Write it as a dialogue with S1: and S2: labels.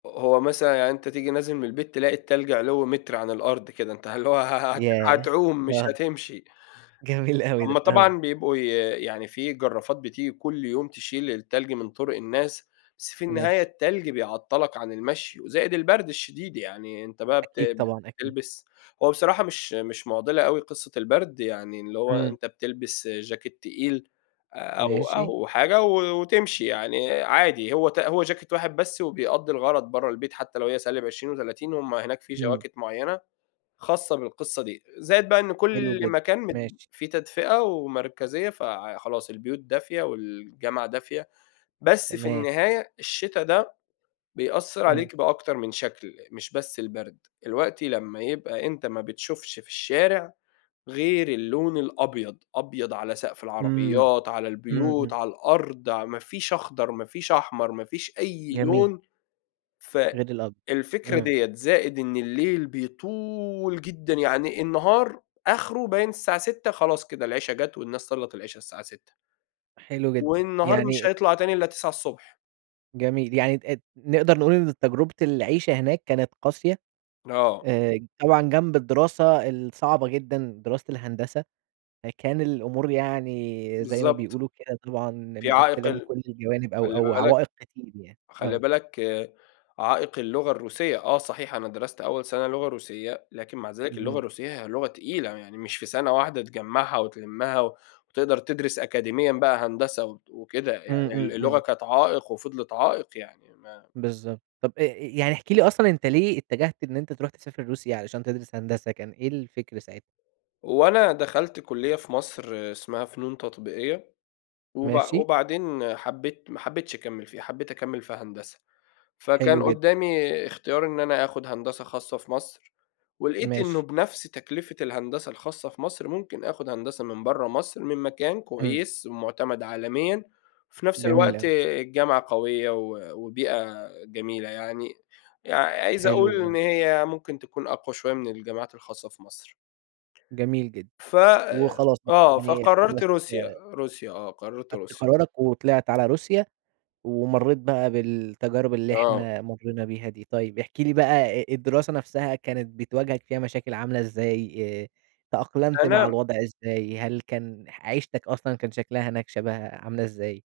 S1: ه هو مثلًا يعني أنت تيجي نازل من البيت تلاقي التّلج علوّ متر عن الأرض كده. أنت هل هو ه ه هت
S2: ياه!
S1: هتعوم مش
S2: آه.
S1: هتمشي.
S2: جميل أوي
S1: هُم
S2: ده. آه.
S1: طبعًا بيبقوا ي يعني في جرّافات بتيجي كل يوم تشيل التّلج من طرق الناس، بس في النهاية
S2: ماشي.
S1: التّلج بيعطّلك عن المشي وزائد البرد الشديد، يعني أنت بقى
S2: أكيد
S1: بت
S2: طبعًا، أكيد.
S1: بتلبس هو بصراحة مش مش مُعضِلة أوي قصة البرد يعني، اللي هو
S2: إمم.
S1: أنت بتلبس جاكيت تقيل أو
S2: ماشي.
S1: أو حاجة و وتمشي يعني عادي، هو ت هو جاكيت واحد بس وبيأدّي الغرض برّه البيت, حتى لو هي -20 و30 هُم هناك في
S2: إمم.
S1: جواكت مُعيّنة خاصة بالقصّة دي. زائد بقى إن
S2: حلو
S1: كل
S2: جدًا.
S1: مكان مد
S2: ماشي.
S1: في تدفئة ومركزية فع خلاص البيوت دافية والجامعة دافية، بس في
S2: تمام.
S1: النهاية الشتا ده بيأثّر
S2: إمم.
S1: عليك بأكتر من شكل، مش بس البرد. الوقتي لمّا يبقى أنت ما بتشوفش في الشارع غير اللون الأبيض، أبيض على سقف
S2: إمم.
S1: العربيات، على
S2: إمم،
S1: البيوت،
S2: إمم.
S1: على الأرض ع ما فيش أخضر، ما فيش أحمر، ما فيش أي
S2: جميل.
S1: لون،
S2: غير الأض
S1: فالفكرة
S2: إمم.
S1: ديّة، زائد إن الليل بيطول جدًا، يعني النهار آخره باين الساعة 18:00 خلاص كده العشا جات والناس صلّت العشا الساعة 18:00.
S2: حلو جدًا.
S1: والنهار
S2: يعني
S1: مش هيطلع تاني إلّا 9:00 ص.
S2: جميل. يعني تقد نقدر نقول إن تجربة العيشة هناك كانت قاسية.
S1: آه.
S2: آآ، طبعًا جنب الدراسة الصعبة جدًا، دراسة الهندسة فكان الأمور يعني زي ما
S1: بالضبط.
S2: بيقولوا كده طبعًا
S1: في عائق
S2: مقفِّلة من
S1: ال
S2: كل الجوانب أو
S1: خلّي
S2: أو
S1: بالك
S2: عوائق كتير يعني
S1: خلّي
S2: آه.
S1: بالك عائق اللغة الروسية، آه، صحيح أنا درست أول سنة لغة روسية، لكن مع ذلك اللغة
S2: اهم.
S1: الروسية هي لغة تقيلة، يعني مش في سنة واحدة تجمّعها وتلمّها و وتقدر تدرس أكاديميًا بقى هندسة د وكده
S2: إمم،
S1: يعني ال
S2: إمم،
S1: اللغة
S2: إمم.
S1: كانت عائق وفِضلِت عائق يعني ما
S2: بالضبط. طب آآ، يعني احكِ لي أصلًا أنت ليه اتّجهت إن أنت تروح تسافر روسيا علشان تدرس هندسة؟ كان إيه الفِكر ساعتها؟
S1: هو أنا دخلت كُلّية في مصر اسمها فنون تطبيقية وبع
S2: ماشي.
S1: وبعدين حبّيت ما حبيتش أكمّل فيها، حبّيت أكمّل في هندسة. فكان
S2: حلو جدً.
S1: قُدّامي اختيار إن أنا آخُد هندسة خاصة في مصر، ولقيت إنه
S2: ماشي.
S1: بنفس تكلفة الهندسة الخاصة في مصر ممكن آخد هندسة من برّه مصر، من مكان
S2: إمم.
S1: كويس، مُعتمد عالميًا، في نفس
S2: جميل
S1: الوقت
S2: أوي.
S1: الجامعة قويّة و وبيئة جميلة يعني. يع عايز
S2: حلو
S1: أقول
S2: ج
S1: إن هي ممكن تكون أقوى شوية من الجامعات الخاصة في مصر.
S2: جميل جدًا.
S1: فآآ،
S2: وخلاص ب
S1: آه،
S2: يعني
S1: فقررت
S2: خلاص
S1: روسيا. روسيا آه، قررت
S2: خدت
S1: روسيا.
S2: قرارك وطلعت على روسيا ومريّت بقى بالتجارب اللي
S1: آه.
S2: إحنا مرّينا بيها دي. طيب، احكِ لي بقى الدراسة نفسها كانت بتواجهك فيها مشاكل عاملة إزاي؟ آآ، تأقلمت مع
S1: أنا
S2: الوضع إزاي؟ هل كان ح عيشتك أصلًا كان شكلها هناك شبه عاملة إزاي؟